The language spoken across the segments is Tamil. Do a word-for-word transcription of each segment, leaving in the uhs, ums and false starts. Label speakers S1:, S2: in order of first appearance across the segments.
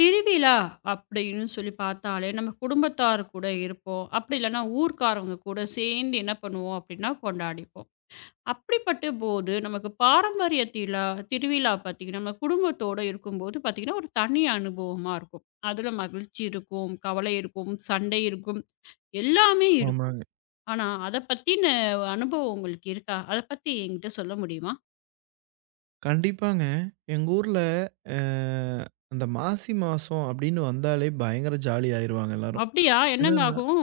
S1: திருவிழா அப்படின்னு சொல்லி பார்த்தாலே, நம்ம குடும்பத்தார் கூட இருப்போம். அப்படி இல்லன்னா ஊர்க்காரவங்க கூட சேர்ந்து என்ன பண்ணுவோம் அப்படின்னா, கொண்டாடிப்போம். அப்படிப்பட்ட போது நமக்கு பாரம்பரிய திலா திருவிழா பார்த்தீங்கன்னா, நம்ம குடும்பத்தோட இருக்கும்போது பார்த்தீங்கன்னா, ஒரு தனி அனுபவமா இருக்கும். அதில மகிழ்ச்சி இருக்கும், கவலை இருக்கும், சண்டை இருக்கும், எல்லாமே இருக்கும்.
S2: ஆமாங்க.
S1: ஆனா, அத பத்தின அனுபவம் உங்களுக்கு இருக்கா? அத பத்தி என்கிட்ட சொல்ல முடியுமா?
S2: கண்டிப்பாங்க. எங்க ஊர்ல அ அந்த மாசி மாசம் அப்படின்னு வந்தாலே பயங்கர ஜாலி ஆயிருவாங்க எல்லாரும்.
S1: அப்படியா? என்னங்க
S2: என்னன்னா
S1: ஆகும்?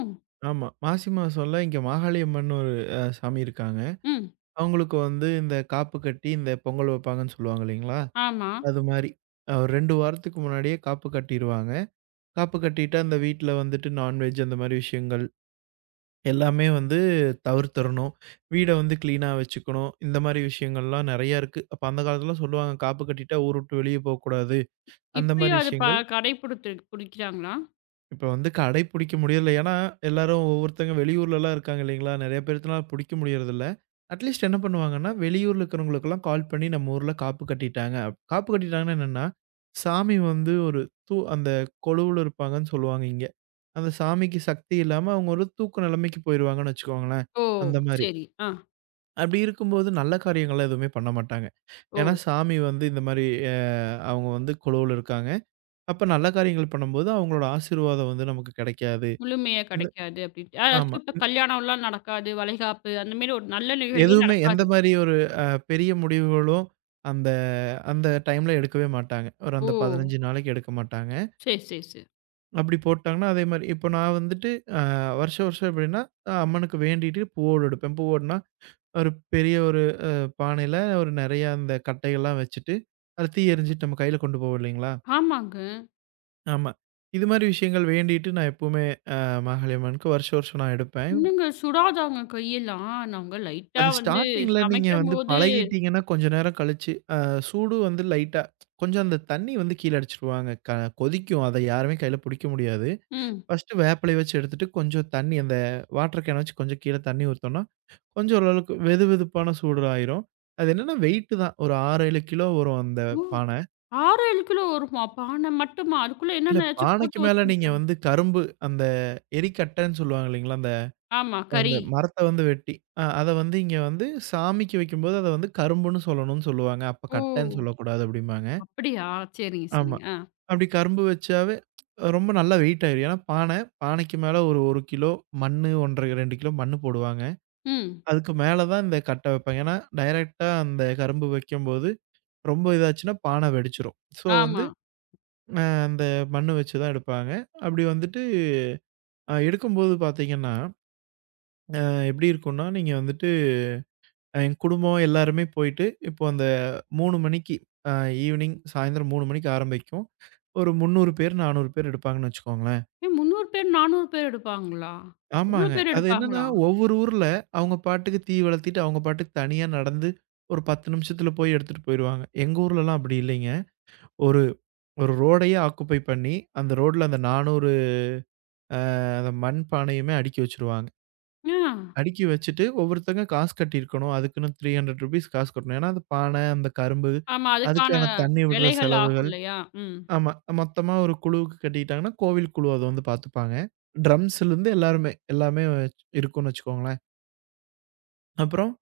S2: ஆமா. மாசி மாசம்ல இங்க மாகாளி அம்மன்னு ஒரு அ சாமி இருக்காங்க.
S1: ம்.
S2: அவங்களுக்கு வந்து இந்த காப்பு கட்டி இந்த பொங்கல் வைப்பாங்கன்னு சொல்லுவாங்க இல்லைங்களா?
S1: ஆமா.
S2: அது மாரி. அ ஒரு இரண்டு வாரத்துக்கு முன்னாடியே காப்பு கட்டிருவாங்க. காப்பு கட்டிட்டா அந்த வீட்ல வந்துட்டு நான்வெஜ் அந்த மாரி விஷயங்கள் எல்லாமே வந்து தவிர்த்தரணும். வீட வந்து கிளீனா வச்சுக்கணும். இந்த மாரி விஷயங்கள்லாம் நெறையா இருக்கு. அப்ப அந்த காலத்துல சொல்லுவாங்க, "காப்பு கட்டிட்டா ஊர விட்டு வெளிய போக்கூடாது." அந்த மாரி
S1: இப்பயும் அது ப
S2: விஷயங்கள்
S1: கடைபிடித்து பிடிக்கிறாங்களா?
S2: இப்ப வந்து கடைபிடிக்க முடியல. ஏன்னா, எல்லாரும் ஒவ்வொருத்தங்க வெளியூர்லலாம் இருக்காங்க இல்லைங்களா? நெறைய பேர்த்துனால பிடிக்க முடியறதில்ல. அட்லீஸ்ட் என்ன பண்ணுவாங்கன்னா, வெளியூர்ல இருக்கிறவங்களுக்கெல்லாம் கால் பண்ணி, "நம்ம ஊர்ல காப்பு கட்டிட்டாங்க." அப் காப்பு கட்டிட்டாங்கன்னா என்னன்னா, சாமி வந்து ஒரு தூ அந்த கொலுவுல இருப்பாங்கன்னு சொல்லுவாங்க இங்க. அந்த சாமிக்கு சக்தி இல்லாம அவங்க ஒரு தூக்க நிலைமைக்கு போயிருவாங்கன்னு வச்சுக்கோங்களேன்.
S1: ஓ!
S2: அந்த மாரி.
S1: சரி. ஆ.
S2: அப்படி இருக்கும்போது நல்ல காரியங்கள்லாம் எதுவுமே பண்ண மாட்டாங்க.
S1: ஓ!
S2: ஏன்னா சாமி வந்து இந்த மாரி அ அவங்க வந்து குழுவுல இருக்காங்க. அப்ப நல்ல காரியங்கள் பண்ணும்போது அவங்களோட ஆசீர்வாதம் வந்து நமக்கு கிடைக்காது.
S1: முழுமையா
S2: இந்த
S1: கிடைக்காது அப்டின்ட்டு.
S2: ஆமா.
S1: அதாச்சும் இப்ப கல்யாணம்லாம் நடக்காது, வளைகாப்பு அந்த மாரி ஒரு நல்ல நிகழ்வே
S2: எதுவுமே எந்த
S1: நடக்காது.
S2: மாரி ஒரு அ பெரிய முடிவுகளும் அந்த அந்த டைம்ல எடுக்கவே மாட்டாங்க. ஒரு
S1: ஓ!
S2: அந்த பதினைந்து நாளைக்கு எடுக்க மாட்டாங்க.
S1: சரி, சரி, சரி.
S2: அப்படி போட்டாங்கன்னா, அதே மாரி இப்போ நான் வந்துட்டு அ வருஷம் வருஷம் எப்படின்னா, அஹ், அம்மனுக்கு வேண்டிட்டு பூவோடு எடுப்பேன். பூவோடுனா ஒரு பெரிய ஒரு அ பானையில ஒரு நெறையா அந்த கட்டைகள்லாம் வச்சுட்டு, அத தீ எரிஞ்சுட்டு நம்ம கையில கொண்டு போவோம் இல்லைங்களா?
S1: ஆமாங்க.
S2: ஆமா. இது மாரி விஷயங்கள் வேண்டிட்டு நான் எப்பவுமே அ மாகாளி அம்மனுக்கு வருஷம் வருஷம் நான் எடுப்பேன்.
S1: இன்னுங்க சுடாதாங்க கையெல்லாம். நாங்க லைட்டா
S2: அது
S1: வந்து
S2: ஸ்டார்ட்டிங்ல நீங்க வந்து
S1: சமைக்கும்போது
S2: பழகிட்டீங்கன்னா, கொஞ்ச நேரம் கழிச்சு அ சூடு வந்து லைட்டா கொஞ்சம் அந்த தண்ணி வந்து கீழ அடிச்சுருவாங்க. க கொதிக்கும். அத யாருமே கையில புடிக்க முடியாது.
S1: ம்.
S2: ஃபர்ஸ்ட்டு வேப்பிலைய வச்சு எடுத்துட்டு, கொஞ்சம் தண்ணி அந்த வாட்டர் கேன வச்சு கொஞ்சம் கீழ தண்ணி ஊத்தோம்னா கொஞ்சம் ஓரளவுக்கு வெது வெதுப்பான சூடு ஆயிரும். அது என்னன்னா வெயிட்டு தான். ஒரு ஆறு, ஏழு கிலோ வரும் அந்த
S1: ஓ!
S2: பான.
S1: ஆறு, ஏழு கிலோ வருமா? பானை மட்டுமா? அதுக்குள்ள
S2: இல்ல
S1: என்னென்னயாச்சும்
S2: பானைக்கு
S1: போட்டு
S2: மேல நீங்க
S1: வச்சிருக்காங்க.
S2: வந்து கரும்பு அந்த எரிக்கட்டன்னு சொல்லுவாங்க இல்லைங்களா? அந்த
S1: ஆமா,
S2: அந்த
S1: கறி.
S2: மரத்த வந்து வெட்டி, அ அத வந்து இங்க வந்து சாமிக்கு வைக்கும்போது அத வந்து கரும்புன்னு சொல்லணும்னு சொல்லுவாங்க. அப்ப
S1: ஓ!
S2: கட்டன்னு சொல்லக்கூடாது அப்டிம்பாங்க.
S1: அப்படியா? சரிங்க,
S2: ஆமா.
S1: சரிங்க. ஆ.
S2: அப்டி கரும்பு வச்சாவே ரொம்ப நல்லா வெயிட் ஆயிரும். ஏன்னா பானை, பானைக்கு மேல ஒரு 1 கிலோ மண்ணு ஒன்று அரை இரண்டு கிலோ மண்ணு போடுவாங்க.
S1: ம்.
S2: அதுக்கு மேல தான் இந்த கட்ட வைப்பாங்க. ஏன்னா, டைரக்ட்டா அந்த கரும்பு வைக்கும்போது, ரொம்ப இதாச்சுன்னா பானை வெடிச்சுரும். ஸோ வந்து
S1: ஆமா.
S2: அ அந்த மண்ணு வச்சு தான் எடுப்பாங்க. அப்படி வந்துட்டு அ எடுக்கும்போது பார்த்தீங்கன்னா, அ எப்படி இருக்கும்னா, நீங்க வந்துட்டு அஹ், என் குடும்பம் எல்லாருமே போயிட்டு, இப்போ அந்த மூணு மணிக்கு அ ஈவினிங் சாயந்தரம் மூணு மணிக்கு ஆரம்பிக்கும். ஒரு முந்நூறு பேர், நானூறு பேர் எடுப்பாங்கன்னு வச்சுக்கோங்களேன்.
S1: ஏன் முன்னூறு பேர், நானூறு பேர் எடுப்பாங்களா? அவ்ளோ
S2: ஆமாங்க.
S1: பேர்
S2: அது என்னன்னா,
S1: எடுப்பாங்களா?
S2: ஒவ்வொரு ஊர்ல அவங்க பாட்டுக்கு தீ வளர்த்திட்டு, அவங்க பாட்டுக்கு தனியா நடந்து, ஒரு பத்து நிமிஷத்துல போய் எடுத்துட்டு போயிருவாங்க. எங்க ஊர்லலாம் அப்படி இல்லைங்க. ஒரு ஒரு ரோடையே ஆக்குபை பண்ணி, அந்த ரோட்ல அந்த நானூறு அந்த மண் பானையுமே அடுக்கி வச்சுருவாங்க.
S1: ஆ.
S2: அடுக்கி வச்சுட்டு ஒவ்வொருத்தங்க காசு கட்டியிருக்கணும். அதுக்குன்னு ரூ. முந்நூறு காசு கட்டணும். ஏன்னா, அந்த பானை, அந்த கரும்பு,
S1: ஆமா. அதுக்கான
S2: அதுக்கான தண்ணி விடுற
S1: விலைகள் ஆகும்
S2: செலவுகள்.
S1: இல்லையா? ம்.
S2: ஆமா. மொத்தமா ஒரு குழுவுக்கு கட்டிக்கிட்டாங்கன்னா, கோவில் குழு அத வந்து பார்த்துப்பாங்க. ட்ரம்ஸ்லேருந்து எல்லாருமே, எல்லாமே வச்சு- இருக்கும்னு வச்சுக்கோங்களேன். அப்புறம்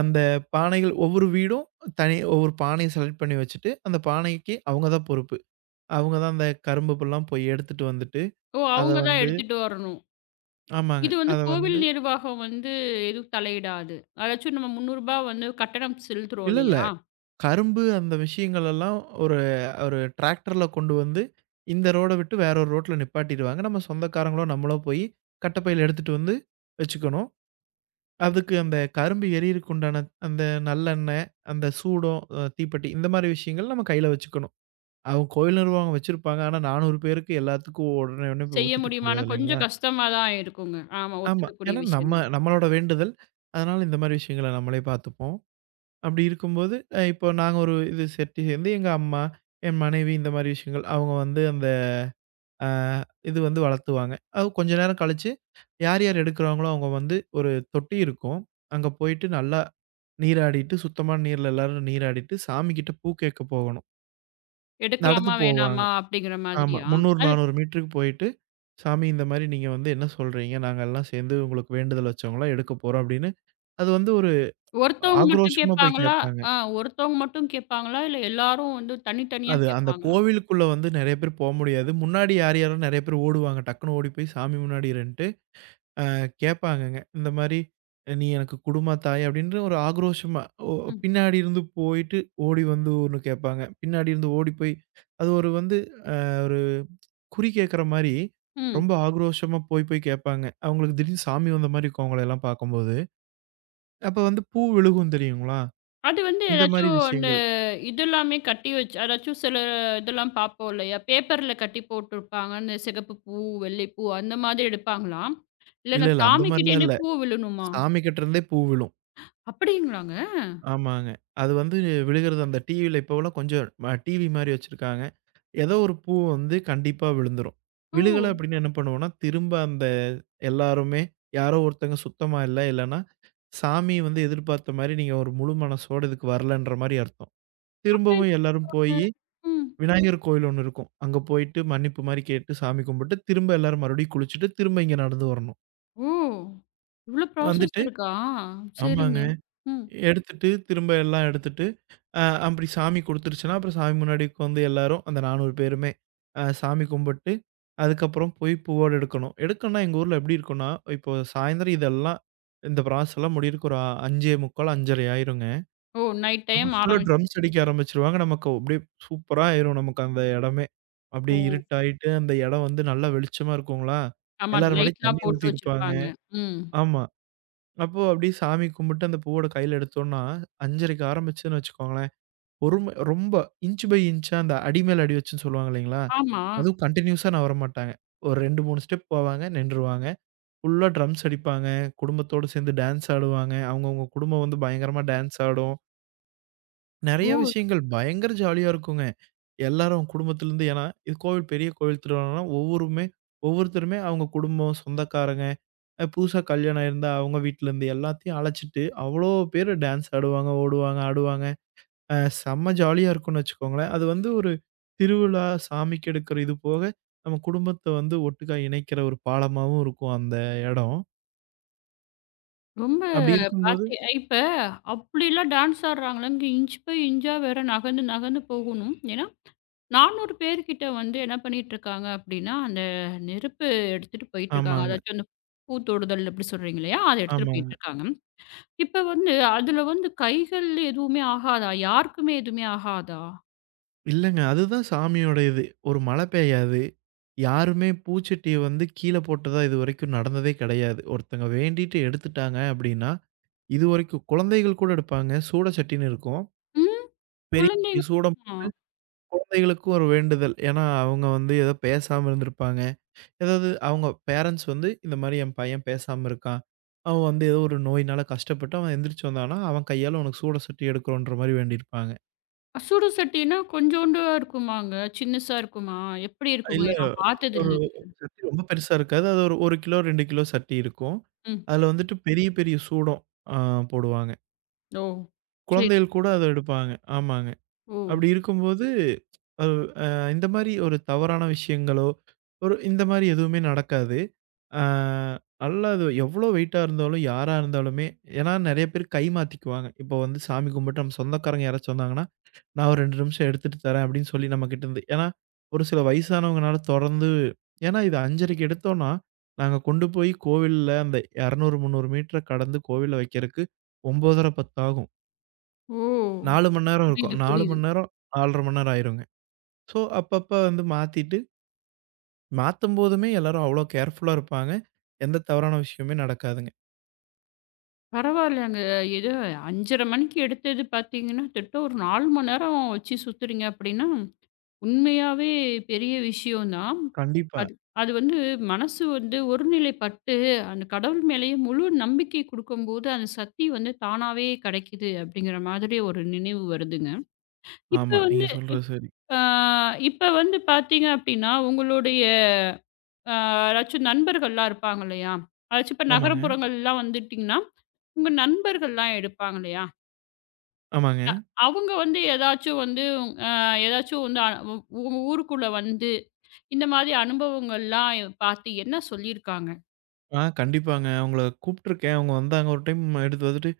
S2: அந்த பானைகள் ஒவ்வொரு வீடும் தனி ஒவ்வொரு பானைய செலக்ட் பண்ணி வச்சுட்டு, அந்த பானைக்கு அவங்க தான் பொறுப்பு. அவங்க தான் அந்த கரும்பு புல்லாம் போய் எடுத்துட்டு வந்துட்டு,
S1: ஓ!
S2: அத
S1: அவங்க தான்
S2: வந்து
S1: எடுத்துட்டு வரணும்.
S2: ஆமாங்க.
S1: இது வந்து
S2: அத
S1: கோவில்
S2: வந்து
S1: நிர்வாகம் வந்து எதுவும் தலையிடாது. அதாச்சும் நம்ம ரூ. முன்னூறு ரூபாய் வந்து கட்டணம் செலுத்துறோம்
S2: இல்ல, இல்ல.
S1: இல்லையா?
S2: கரும்பு அந்த விஷயங்கள் எல்லாம் ஒரு ஒரு டிராக்டர்ல கொண்டு வந்து, இந்த ரோட விட்டு வேற ஒரு ரோட்ல நிப்பாட்டிருவாங்க. நம்ம சொந்தக்காரங்களோ, நம்மளோ போய் கட்டப்பையில எடுத்துட்டு வந்து வச்சுக்கணும். அதுக்கு அந்த கரும்பு எரியறக்கு உண்டான அந்த நல்லெண்ணெய், அந்த சூடம், அ தீப்பெட்டி இந்த மாரி விஷயங்கள் நம்ம கையில வச்சுக்கணும். அவங்க கோயில் நிர்வாகம் வச்சிருப்பாங்க. ஆனா நானூறு பேருக்கு எல்லாத்துக்கும் உடனே உடனே போய்
S1: செய்ய
S2: ஊத்திட்டு இருக்க
S1: முடியுமான்னா
S2: முடியாது இல்லைங்களா?
S1: கொஞ்சம் கஷ்டமா தான் இருக்குங்க. ஆமா
S2: ஆமா.
S1: ஒத்துக்கக்கூடிய
S2: ஏன்னா நம்ம
S1: விஷயம் தான்.
S2: நம்மளோட வேண்டுதல். அதனால இந்த மாரி விஷயங்கள நம்மளே பார்த்துப்போம். அப்படி இருக்கும்போது, அ இப்போ நாங்க ஒரு இது செட்டு சேர்ந்து எங்க அம்மா, என் மனைவி இந்த மாரி விஷயங்கள் அவங்க வந்து அந்த அ இது வந்து வளர்த்துவாங்க. அது கொஞ்ச நேரம் கழிச்சு, யார் யார் எடுக்குறாங்களோ அவங்க வந்து ஒரு தொட்டி இருக்கும். அங்க போயிட்டு நல்லா நீராடிட்டு, சுத்தமான நீர்ல எல்லாரும் நீராடிட்டு, சாமி கிட்ட பூ கேட்க போகணும். நடந்து
S1: எடுக்கலாமா?
S2: போவாங்க.
S1: வேணாமா? அப்படிங்கிற
S2: ஆமா.
S1: மாதிரியா?
S2: முந்நூறு,
S1: அது
S2: நானூறு மீட்டருக்கு போயிட்டு, "சாமி இந்த மாரி நீங்க வந்து என்ன சொல்றீங்க? நாங்க எல்லாம் சேர்ந்து உங்களுக்கு வேண்டுதல் வச்சவங்களா எடுக்க போறோம்." அப்படின்னு அது வந்து ஒரு
S1: ஒருத்தவங்க மட்டும்
S2: ஆக்ரோஷமா போய்
S1: கேட்பாங்களா?
S2: கேட்பாங்க.
S1: ஆ ஒருத்தவங்க மட்டும் கேட்பாங்களா? இல்ல எல்லாரும் வந்து தனித்தனியா
S2: அது அந்த
S1: கேட்பாங்களா?
S2: கோவிலுக்குள்ள வந்து நெறைய பேர் போ முடியாது. முன்னாடி யார் யாரோ நெறைய பேர் ஓடுவாங்க. டக்குனு ஓடி போய் சாமி முன்னாடி இருன்ட்டு அ கேட்பாங்கங்க. இந்த மாரி "நீ எனக்கு குடும்மா தாய்" அப்படின்ற ஒரு ஆக்ரோஷமா ஒ
S1: ம்.
S2: பின்னாடி இருந்து போயிட்டு ஓடி வந்து ஒண்ணு கேட்பாங்க. பின்னாடி இருந்து ஓடி போய் அது ஒரு வந்து அ ஒரு குறி கேட்கற மாரி
S1: ம்.
S2: ரொம்ப ஆக்ரோஷமா போய் போய் கேட்பாங்க. அவங்களுக்கு திடீர்னு சாமி வந்த மாரி இருக்கும் அவங்களயெல்லாம் பார்க்கும்போது. அப்ப வந்து பூ விழுகும் தெரியுங்களா?
S1: அது வந்து
S2: இந்த மாரி
S1: ஏதாச்சும் அந்த
S2: விஷயங்கள்.
S1: இதெல்லாமே கட்டி வச்சு அதாச்சும் சில இதெல்லாம் பார்ப்போம் இல்லையா? பேப்பர்ல கட்டி போட்டுருப்பாங்க. அந்த சிகப்பு பூ, வெள்ளை பூ அந்த மாதிரி எடுப்பாங்களா? இல்ல
S2: இல்ல,
S1: நான்
S2: இல்ல அந்த மாரிலாம்
S1: சாமிக்கிட்டேன்னு
S2: இல்ல.
S1: பூ விழணுமா?
S2: சாமிகிட்ட இருந்தே பூ விழும்.
S1: அப்படிங்களாங்க?
S2: ஆமாங்க. அது வந்து விழுகிறது அந்த டிவில இப்போவெல்லாம் கொஞ்சம் ம டிவி மாரி வச்சிருக்காங்க. ஏதோ ஒரு பூ வந்து கண்டிப்பா விழுந்துரும்.
S1: ஓ!
S2: விழுகல அப்டின்னா என்ன பண்ணுவோம்னா, திரும்ப அந்த எல்லாருமே யாரோ ஒருத்தங்க சுத்தமா இல்ல, இல்லன்னா சாமி வந்து எதிர்பார்த்த மாரி நீங்க ஒரு முழு மனசோட இதுக்கு வரலன்ற மாரி அர்த்தம்.
S1: அப்ப
S2: திரும்பவும் எல்லாரும் போயி
S1: என்னங்க? ம்.
S2: விநாயகர் கோயில் ஒண்ணு இருக்கும். அங்க போயிட்டு மன்னிப்பு மாரி கேட்டு சாமி கும்பிட்டு, திரும்ப எல்லாரும் மறுபடியும் குளிச்சுட்டு, திரும்ப இங்க நடந்து வரணும்.
S1: ஓ! இவ்ளோ ப்ராசஸ்
S2: வந்துட்டு
S1: இருக்கா? சரிங்க.
S2: ஆமாங்க.
S1: ம்.
S2: எடுத்துட்டு, திரும்ப எல்லாம் எடுத்துட்டு, அ அப்படி சாமி குடுத்துருச்சுன்னா, அப்புறம் சாமி முன்னாடி உட்காந்து எல்லாரும் அந்த நானூறு பேருமே அ சாமி கும்பிட்டு, அதுக்கப்புறம் போய் பூவோட எடுக்கணும். எடுக்கணும்னா எங்க ஊர்ல எப்படி இருக்கும்னா, இப்போ சாயந்தரம் இதெல்லாம் இந்த ப்ராசஸ்லாம் முடியறக்கு ஒரு ஐந்து நாற்பத்தி ஐந்து ஐந்தரை ஆயிருங்க.
S1: ஓ! நைட் டைம்
S2: அப்புறம் ஃபுல்லா ட்ரம்ஸ்
S1: ஆரம்பிச்சுரும்.
S2: அடிக்க ஆரம்பிச்சுருவாங்க. நமக்கு அப்படியே சூப்பரா ஆயிரும் நமக்கு அந்த இடமே. அப்படியே
S1: ஓ!
S2: இருட்டாயிட்டு அந்த இடம் வந்து நல்லா வெளிச்சமா இருக்குங்களா?
S1: ஆமா.
S2: எல்லார் மேலயும்
S1: லைட்லாம்
S2: தண்ணி
S1: போட்டு
S2: ஊத்திருப்பாங்க.
S1: வச்சிருப்பாங்க. ம்.
S2: ஆமா. அப்போ அப்படியே சாமி கும்பிட்டு அந்த பூவோட கையில எடுத்தோம்ன்னா, 5:30க்கு ஆரம்பிச்சதுன்னு வச்சுக்கோங்களேன், பொறுமை ரொம்ப இன்ச் பை இன்ச்சா அந்த அடி மேல அடி வச்சுன்னு சொல்லுவாங்க இல்லைங்களா?
S1: ஆமா.
S2: அதுவும் கன்டினியூஸா நகர மாட்டாங்க. ஒரு இரண்டு, மூன்று ஸ்டெப் போவாங்க, நின்றுவாங்க. ஃபுல்லா ட்ரம்ஸ் அடிப்பாங்க, குடும்பத்தோட சேர்ந்து டான்ஸ் ஆடுவாங்க. அவங்கவங்க குடும்பம் வந்து பயங்கரமா டான்ஸ் ஆடும். நெறைய
S1: ஓ!
S2: விஷயங்கள் பயங்கர ஜாலியா இருக்குங்க. எல்லாரும் குடும்பத்திலேருந்து ஏன்னா, இது கோவில் பெரிய கோவில் திருவிழான்னா ஒவ்வொருமே ஒவ்வொருத்தருமே அவங்க குடும்பம், சொந்தக்காரங்க அ புதுசா கல்யாணம் ஆயிருந்தா அவங்க வீட்லருந்து எல்லாத்தையும் அழைச்சிட்டு, அவ்வளோ பேரு டான்ஸ் ஆடுவாங்க, ஓடுவாங்க, ஆடுவாங்க. அ செம்ம ஜாலியா இருக்கும்னு வச்சுக்கோங்களேன். அது வந்து ஒரு திருவிழா, சாமிக்கு எடுக்கிற இது போக, நம்ம குடும்பத்த வந்து ஒட்டுக்கா இணைக்கிற ஒரு பாலமாவும் இருக்கும் அந்த எடம்.
S1: ரொம்ப
S2: அப்படி இருக்கும்போது
S1: பாத்தே இப்ப அப்படிலாம் டான்ஸ் ஆடுறாங்களாங்க இன்ச் பை இன்ச்சா வேற நகர்ந்து நகர்ந்து போகணும். ஏன்னா நானூறு பேர்கிட்ட வந்து என்ன பண்ணிட்டு இருக்காங்க அப்படின்னா, அந்த நெருப்பு எடுத்துட்டு போயிட்டு இருக்காங்க.
S2: ஆமாங்க,
S1: அதாச்சும் அந்த பூத்தொடுதல் அப்படி சொல்றீங்க இல்லையா? அத எடுத்துட்டு
S2: ஆமாங்க.
S1: போயிட்டு இருக்காங்க. இப்ப வந்து அதுல வந்து கைகள் எதுவுமே ஆகாதா? யாருக்குமே எதுவுமே ஆகாதா?
S2: இல்லங்க. அதுதான் சாமியோட இது. ஒரு மழை பெய்யாது. யாருமே பூச்சட்டிய வந்து கீழ போட்டதா இதுவரைக்கும் நடந்ததே கிடையாது. ஒருத்தங்க வேண்டிட்டு எடுத்துட்டாங்க அப்படின்னா, இதுவரைக்கும் குழந்தைகள் கூட எடுப்பாங்க. சூட சட்டின்னு இருக்கும்.
S1: ம்.
S2: பெரிய
S1: குழந்தைங்க
S2: சூடம்
S1: ஆ.
S2: குழந்தைகளுக்கும் ஒரு வேண்டுதல். ஏன்னா, அவங்க வந்து ஏதோ பேசாம இருந்திருப்பாங்க. ஏதாவது அவங்க பேரண்ட்ஸ் வந்து இந்த மாரி என் பையன் பேசாம இருக்கான். அவன் வந்து ஏதோ ஒரு நோயினால கஷ்டப்பட்டு அவன் எந்திரிச்சு வந்தான்னா, அவன் கையால உனக்கு சூட சுட்டு எடுக்கிறோன்ற மாரி வேண்டியிருப்பாங்க.
S1: சுடு சட்டினா கொஞ்சோண்டா இருக்குமாங்க? சின்னசா இருக்குமா? எப்படி இருக்குங்க?
S2: இல்ல
S1: நான் பார்த்தது
S2: ஒரு
S1: இல்லங்க.
S2: சட்டி ரொம்ப பெருசா இருக்காது. அது ஒரு 1 கிலோ இரண்டு கிலோ சட்டி இருக்கும்.
S1: ம்.
S2: அதுல வந்துட்டு பெரிய பெரிய சூடம் ஆ போடுவாங்க.
S1: ஓ! சரி.
S2: குழந்தைகள் கூட அத எடுப்பாங்க. ஆமாங்க.
S1: ஓ!
S2: அப்படி இருக்கும்போது, அது அ இந்த மாரி ஒரு தவறான விஷயங்களோ, ஒரு இந்த மாரி எதுவுமே நடக்காது. ஆ நல்லா அது எவ்வளோ வெயிட்டா இருந்தாலும், யாரா இருந்தாலுமே ஏன்னா நெறைய பேர் கை மாத்திக்குவாங்க. இப்போ வந்து சாமி கும்பிட்டு நம்ம சொந்தக்காரங்க யாராச்சும் வந்தாங்கன்னா, "நான் ஒரு இரண்டு நிமிஷம் எடுத்துட்டு தரேன்" அப்படின்னு சொல்லி நம்மகிட்ட இருந்து ஏன்னா ஒரு சில வயசானவங்கனால தொடர்ந்து ஏன்னா இது 5:30க்கு எடுத்தோம்னா, நாங்க கொண்டு போய் கோவில்ல அந்த இருநூறு, முந்நூறு மீட்டர கடந்து கோவில்ல வைக்கிறதுக்கு ஒன்பதரை, பத்து ஆகும்.
S1: ஓ!
S2: நாலு மணி நேரம் இருக்கும்.
S1: புரியுது,
S2: நாலு
S1: புரியுது.
S2: மணி நேரம் நாலரை மணி நேரம் ஆயிருங்க. ஸோ, அப்பப்ப வந்து மாத்திட்டு, மாத்தும்போதுமே எல்லாரும் அவ்ளோ கேர்ஃபுல்லா இருப்பாங்க. எந்த தவறான விஷயமுமே நடக்காதுங்க.
S1: பரவாயில்லங்க. ஏதோ ஐந்தரை மணிக்கு எடுத்தது பார்த்தீங்கன்னா, திட்ட ஒரு நான்கு மணி நேரம் வச்சு சுத்துறீங்க அப்படின்னா, உண்மையாவே பெரிய விஷயம் தான்.
S2: கண்டிப்பா.
S1: அது அது வந்து மனசு வந்து ஒருநிலைப்பட்டு, அந்த கடவுள் மேலேயே முழு நம்பிக்கை குடுக்கும்போது, அந்த சக்தி வந்து தானாவே கிடைக்குது அப்படிங்கிற மாதிரி ஒரு நினைவு வருதுங்க. இப்ப
S2: ஆமா. நீங்க
S1: வந்து
S2: சொல்றது
S1: இப்
S2: சரி.
S1: ஆ இப்ப வந்து பார்த்தீங்க அப்படின்னா, உங்களுடைய அ யாராச்சும் நண்பர்கள்லாம் இருப்பாங்க இல்லையா? அதாச்சும் இப்ப
S2: ஆமாங்க,
S1: நகரப்புறங்கள்லாம் வந்துட்டீங்கன்னா உங்க நண்பர்கள்லாம் எடுப்பாங்க இல்லையா?
S2: ஆமாங்க.
S1: அவங்க வந்து ஏதாச்சும் வந்து அ ஏதாச்சும் வந்து அ உ உங்க ஊருக்குள்ள வந்து இந்த மாதிரி அனுபவங்கள்லாம் பார்த்து என்ன சொல்லியிருக்காங்க?
S2: ஆ கண்டிப்பாங்க. அவங்கள கூப்ட்டுருக்கேன். அவங்க வந்தாங்க ஒரு டைம் எடுத்து வந்துட்டு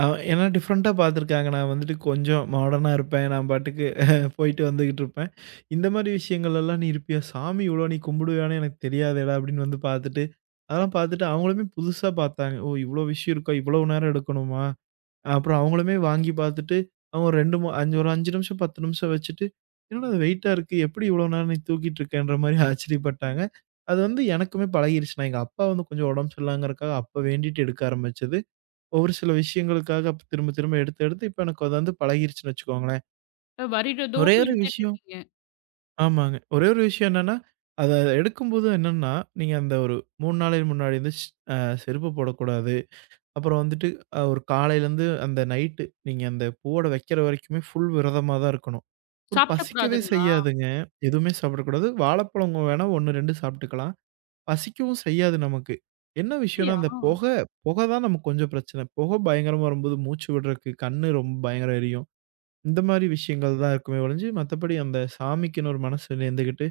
S2: அ ஏன்னா டிஃப்ரெண்ட்டா பார்த்துருக்காங்க. நான் வந்துட்டு கொஞ்சம் மாடர்னா இருப்பேன். நான் பாட்டுக்கு போயிட்டு வந்துகிட்டு இருப்பேன். இந்த மாரி விஷயங்கள் எல்லாம் "நீ இருப்பியா? சாமி இவ்ளோ நீ கும்பிடுவியான்னு எனக்கு தெரியாதேடா" அப்படின்னு வந்து பார்த்துட்டு, அதெல்லாம் பார்த்துட்டு அவங்களுமே புதுசா பார்த்தாங்க. "ஓ! இவ்ளோ விஷயம் இருக்கா? இவ்வளவு நேரம் எடுக்கணுமா?" அப்புறம் அவங்களுமே வாங்கி பார்த்துட்டு, அவங்க இரண்டு மு அஞ்சு ஒரு ஐந்து நிமிஷம் பத்து நிமிஷம் வச்சுட்டு, "என்னடா இது வெயிட்டா இருக்கு. எப்படி இவ்வளோ நேரம் நீ தூக்கிட்டு இருக்கேன்ற" மாரி ஆச்சரியப்பட்டாங்க. அது வந்து எனக்குமே பழகிருச்சு. நான் எங்க அப்பா வந்து கொஞ்சம் உடம்பு சரியில்லாங்கிறக்காக அப்ப வேண்டிட்டு எடுக்க ஆரம்பிச்சது. ஒரு சில விஷயங்களுக்காக அப்ப திரும்ப திரும்ப எடுத்து எடுத்து இப்ப எனக்கு அது வந்து பழகிருச்சுன்னு வச்சுக்கோங்களேன். ஒரே
S1: வருடதோறும்
S2: ஒரு
S1: எடுத்துட்டு
S2: விஷயம்
S1: இருக்கீங்க.
S2: ஆமாங்க. ஒரே ஒரு விஷயம் என்னன்னா, அத எடுக்கும்போது என்னன்னா, நீங்க அந்த ஒரு மூன்று நாளைக்கு முன்னாடி வந்து ஸ் அ செருப்பு போடக்கூடாது. அப்புறம் வந்துட்டு அ ஒரு காலையிலேருந்து அந்த நைட்டு நீங்க அந்த பூவோட வைக்கிற வரைக்குமே ஃபுல் விரதமா தான் இருக்கணும். ஒரு பசிக்கவே
S1: சாப்பிடக்கூடாதுங்களா?
S2: செய்யாதுங்க. எதுவுமே சாப்பிடக்கூடாது. வாழைப்பழம் வேணா ஒன்று, இரண்டு சாப்பிட்டுக்கலாம். பசிக்கவும் செய்யாது நமக்கு. என்ன விஷயம்னா,
S1: அப்படியா?
S2: அந்த புகை புகை தான் நமக்கு கொஞ்சம் பிரச்சனை. புகை பயங்கரமா வரும்போது மூச்சு விடுறக்கு கண்ணு ரொம்ப பயங்கரம் எரியும். இந்த மாரி விஷயங்கள் தான் இருக்குமே ஒழிஞ்சு, மத்தபடி அந்த சாமிக்குன்னு ஒரு மனசு நேர்ந்துகிட்டு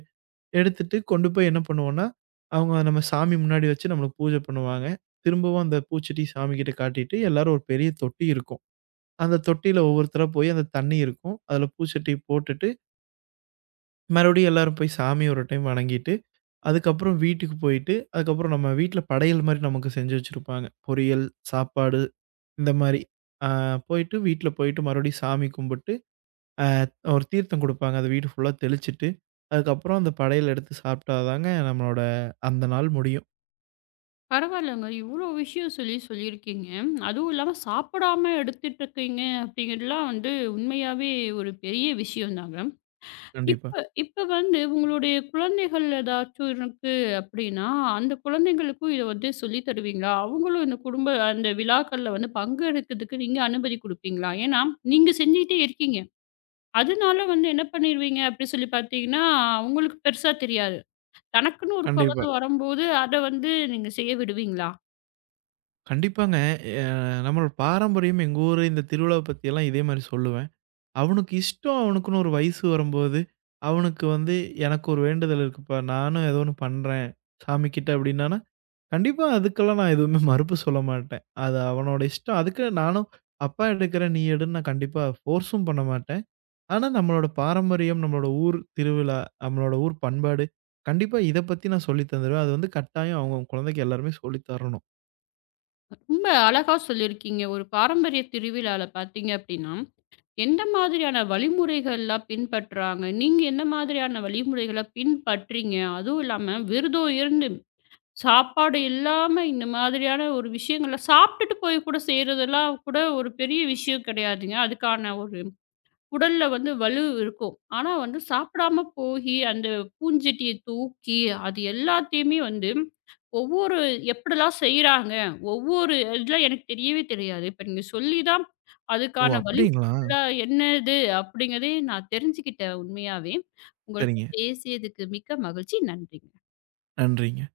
S2: எடுத்துட்டு கொண்டு போய் என்ன பண்ணுவோம்னா, அவங்க நம்ம சாமி முன்னாடி வச்சு நம்மளுக்கு பூஜை பண்ணுவாங்க. திரும்பவும் அந்த பூச்செடி சாமிகிட்ட காட்டிட்டு எல்லாரும் ஒரு பெரிய தொட்டி இருக்கும். அந்த தொட்டியில ஒவ்வொருத்தரா போய் அந்த தண்ணி இருக்கும். அதில பூச்செடி போட்டுட்டு, மறுபடியும் எல்லாரும் போய் சாமிய ஒரு டைம் வணங்கிட்டு, அதுக்கப்புறம் வீட்டுக்கு போயிட்டு, அதுக்கப்புறம் நம்ம வீட்ல படையல் மாரி நமக்கு செஞ்சு வச்சிருப்பாங்க. பொரியல், சாப்பாடு இந்த மாரி. ஆ போயிட்டு வீட்ல போயிட்டு மறுபடியும் சாமி கும்பிட்டு ஒரு தீர்த்தம் குடுப்பாங்க. அது வீடு ஃபுல்லா தெளிச்சுட்டு, அதுக்கப்புறம் அந்த படையல் எடுத்து சாப்பிட்டா தாங்க நம்மளோட அந்த நாள் முடியும்.
S1: பரவாயில்லங்க. இவ்வளோ விஷயம் சொல்லி சொல்லியிருக்கீங்க. அதுவும் இல்லாம சாப்பிடாம எடுத்துட்டு இருக்கீங்க அப்படிங்கிறதுலாம் வந்து உண்மையாவே ஒரு பெரிய விஷயம் தாங்க.
S2: கண்டிப்பா.
S1: இப்ப இப்ப வந்து உங்களுடைய குழந்தைகள் ஏதாச்சும் இருக்கு அப்படின்னா, அந்த குழந்தைங்களுக்கும் இத வந்து சொல்லி தருவீங்களா? அவங்களும் இந்த குடும்ப அந்த விழாக்கள்ல வந்து பங்கெடுக்கிறதுக்கு நீங்க அனுமதி குடுப்பீங்களா? ஏன்னா, நீங்க செஞ்சுகிட்டே இருக்கீங்க. அதனால வந்து என்ன பண்ணிருவீங்க அப்படி சொல்லி பார்த்தீங்கன்னா, அவங்களுக்கு பெருசா தெரியாது. தனக்குன்னு ஒரு
S2: கண்டிப்பா.
S1: குழந்தை வரும்போது, அத வந்து நீங்க செய்ய விடுவீங்களா?
S2: கண்டிப்பாங்க. அ நம்மளோட பாரம்பரியம் எங்க ஊரு இந்த திருவிழாவ பத்தியெல்லாம் இதே மாரி சொல்லுவேன். அவனுக்கு இஷ்டம் அவனுக்குன்னு ஒரு வயசு வரும்போது, அவனுக்கு வந்து எனக்கு ஒரு வேண்டுதல் இருக்குப்பா. நானும் ஏதோ ஒண்ணு பண்றேன் சாமிக்கிட்ட அப்டின்னானா, கண்டிப்பா அதுக்கெல்லாம் நான் எதுவுமே மறுப்பு சொல்ல மாட்டேன். அது அவனோட இஷ்டம். அதுக்கு நானும் அப்பா எடுக்கிறேன், நீ எடுன்னு நான் கண்டிப்பா ஃபோர்ஸும் பண்ண மாட்டேன். ஆனா, நம்மளோட பாரம்பரியம், நம்மளோட ஊர் திருவிழா, நம்மளோட ஊர் பண்பாடு, கண்டிப்பா இத பத்தி நான் சொல்லி தந்துருவேன். அது வந்து கட்டாயம் அவுங்கவுங்க குழந்தைக்கு எல்லாருமே சொல்லி தரணும்.
S1: ரொம்ப அழகா சொல்லியிருக்கீங்க. ஒரு பாரம்பரிய திருவிழால பார்த்தீங்க அப்படின்னா, எந்த மாதிரியான வழிமுறைகள்லாம் பின்பற்றாங்க? நீங்க என்ன மாதிரியான வழிமுறைகள பின்பற்றீங்க? அதுவும் இல்லாம விரதம் இருந்து, சாப்பாடு இல்லாம இந்த மாதிரியான ஒரு விஷயங்கள சாப்பிட்டுட்டு போய் கூட செய்றதெல்லாம் கூட ஒரு பெரிய விஷயம் கிடையாதுங்க. அதுக்கான ஒரு உடல்ல வந்து வலு இருக்கும். ஆனா வந்து சாப்பிடாம போயி, அந்த பூஞ்சட்டிய தூக்கி, அது எல்லாத்தையுமே வந்து ஒவ்வொரு எப்படிலாம் செய்றாங்க? ஒவ்வொரு இதெல்லாம் எனக்கு தெரியவே தெரியாது. இப்ப நீங்க சொல்லி தான்
S2: ஓ!
S1: அதுக்கான
S2: அப்படிங்களா?
S1: வழிமுறைலாம் என்னது? அப்படிங்கிறதே நான் தெரிஞ்சுக்கிட்டேன் உண்மையாவே. உங்கள்ட்ட
S2: சரிங்க.
S1: பேசியதுக்கு மிக்க மகிழ்ச்சி. நன்றி.
S2: நன்றிங்க.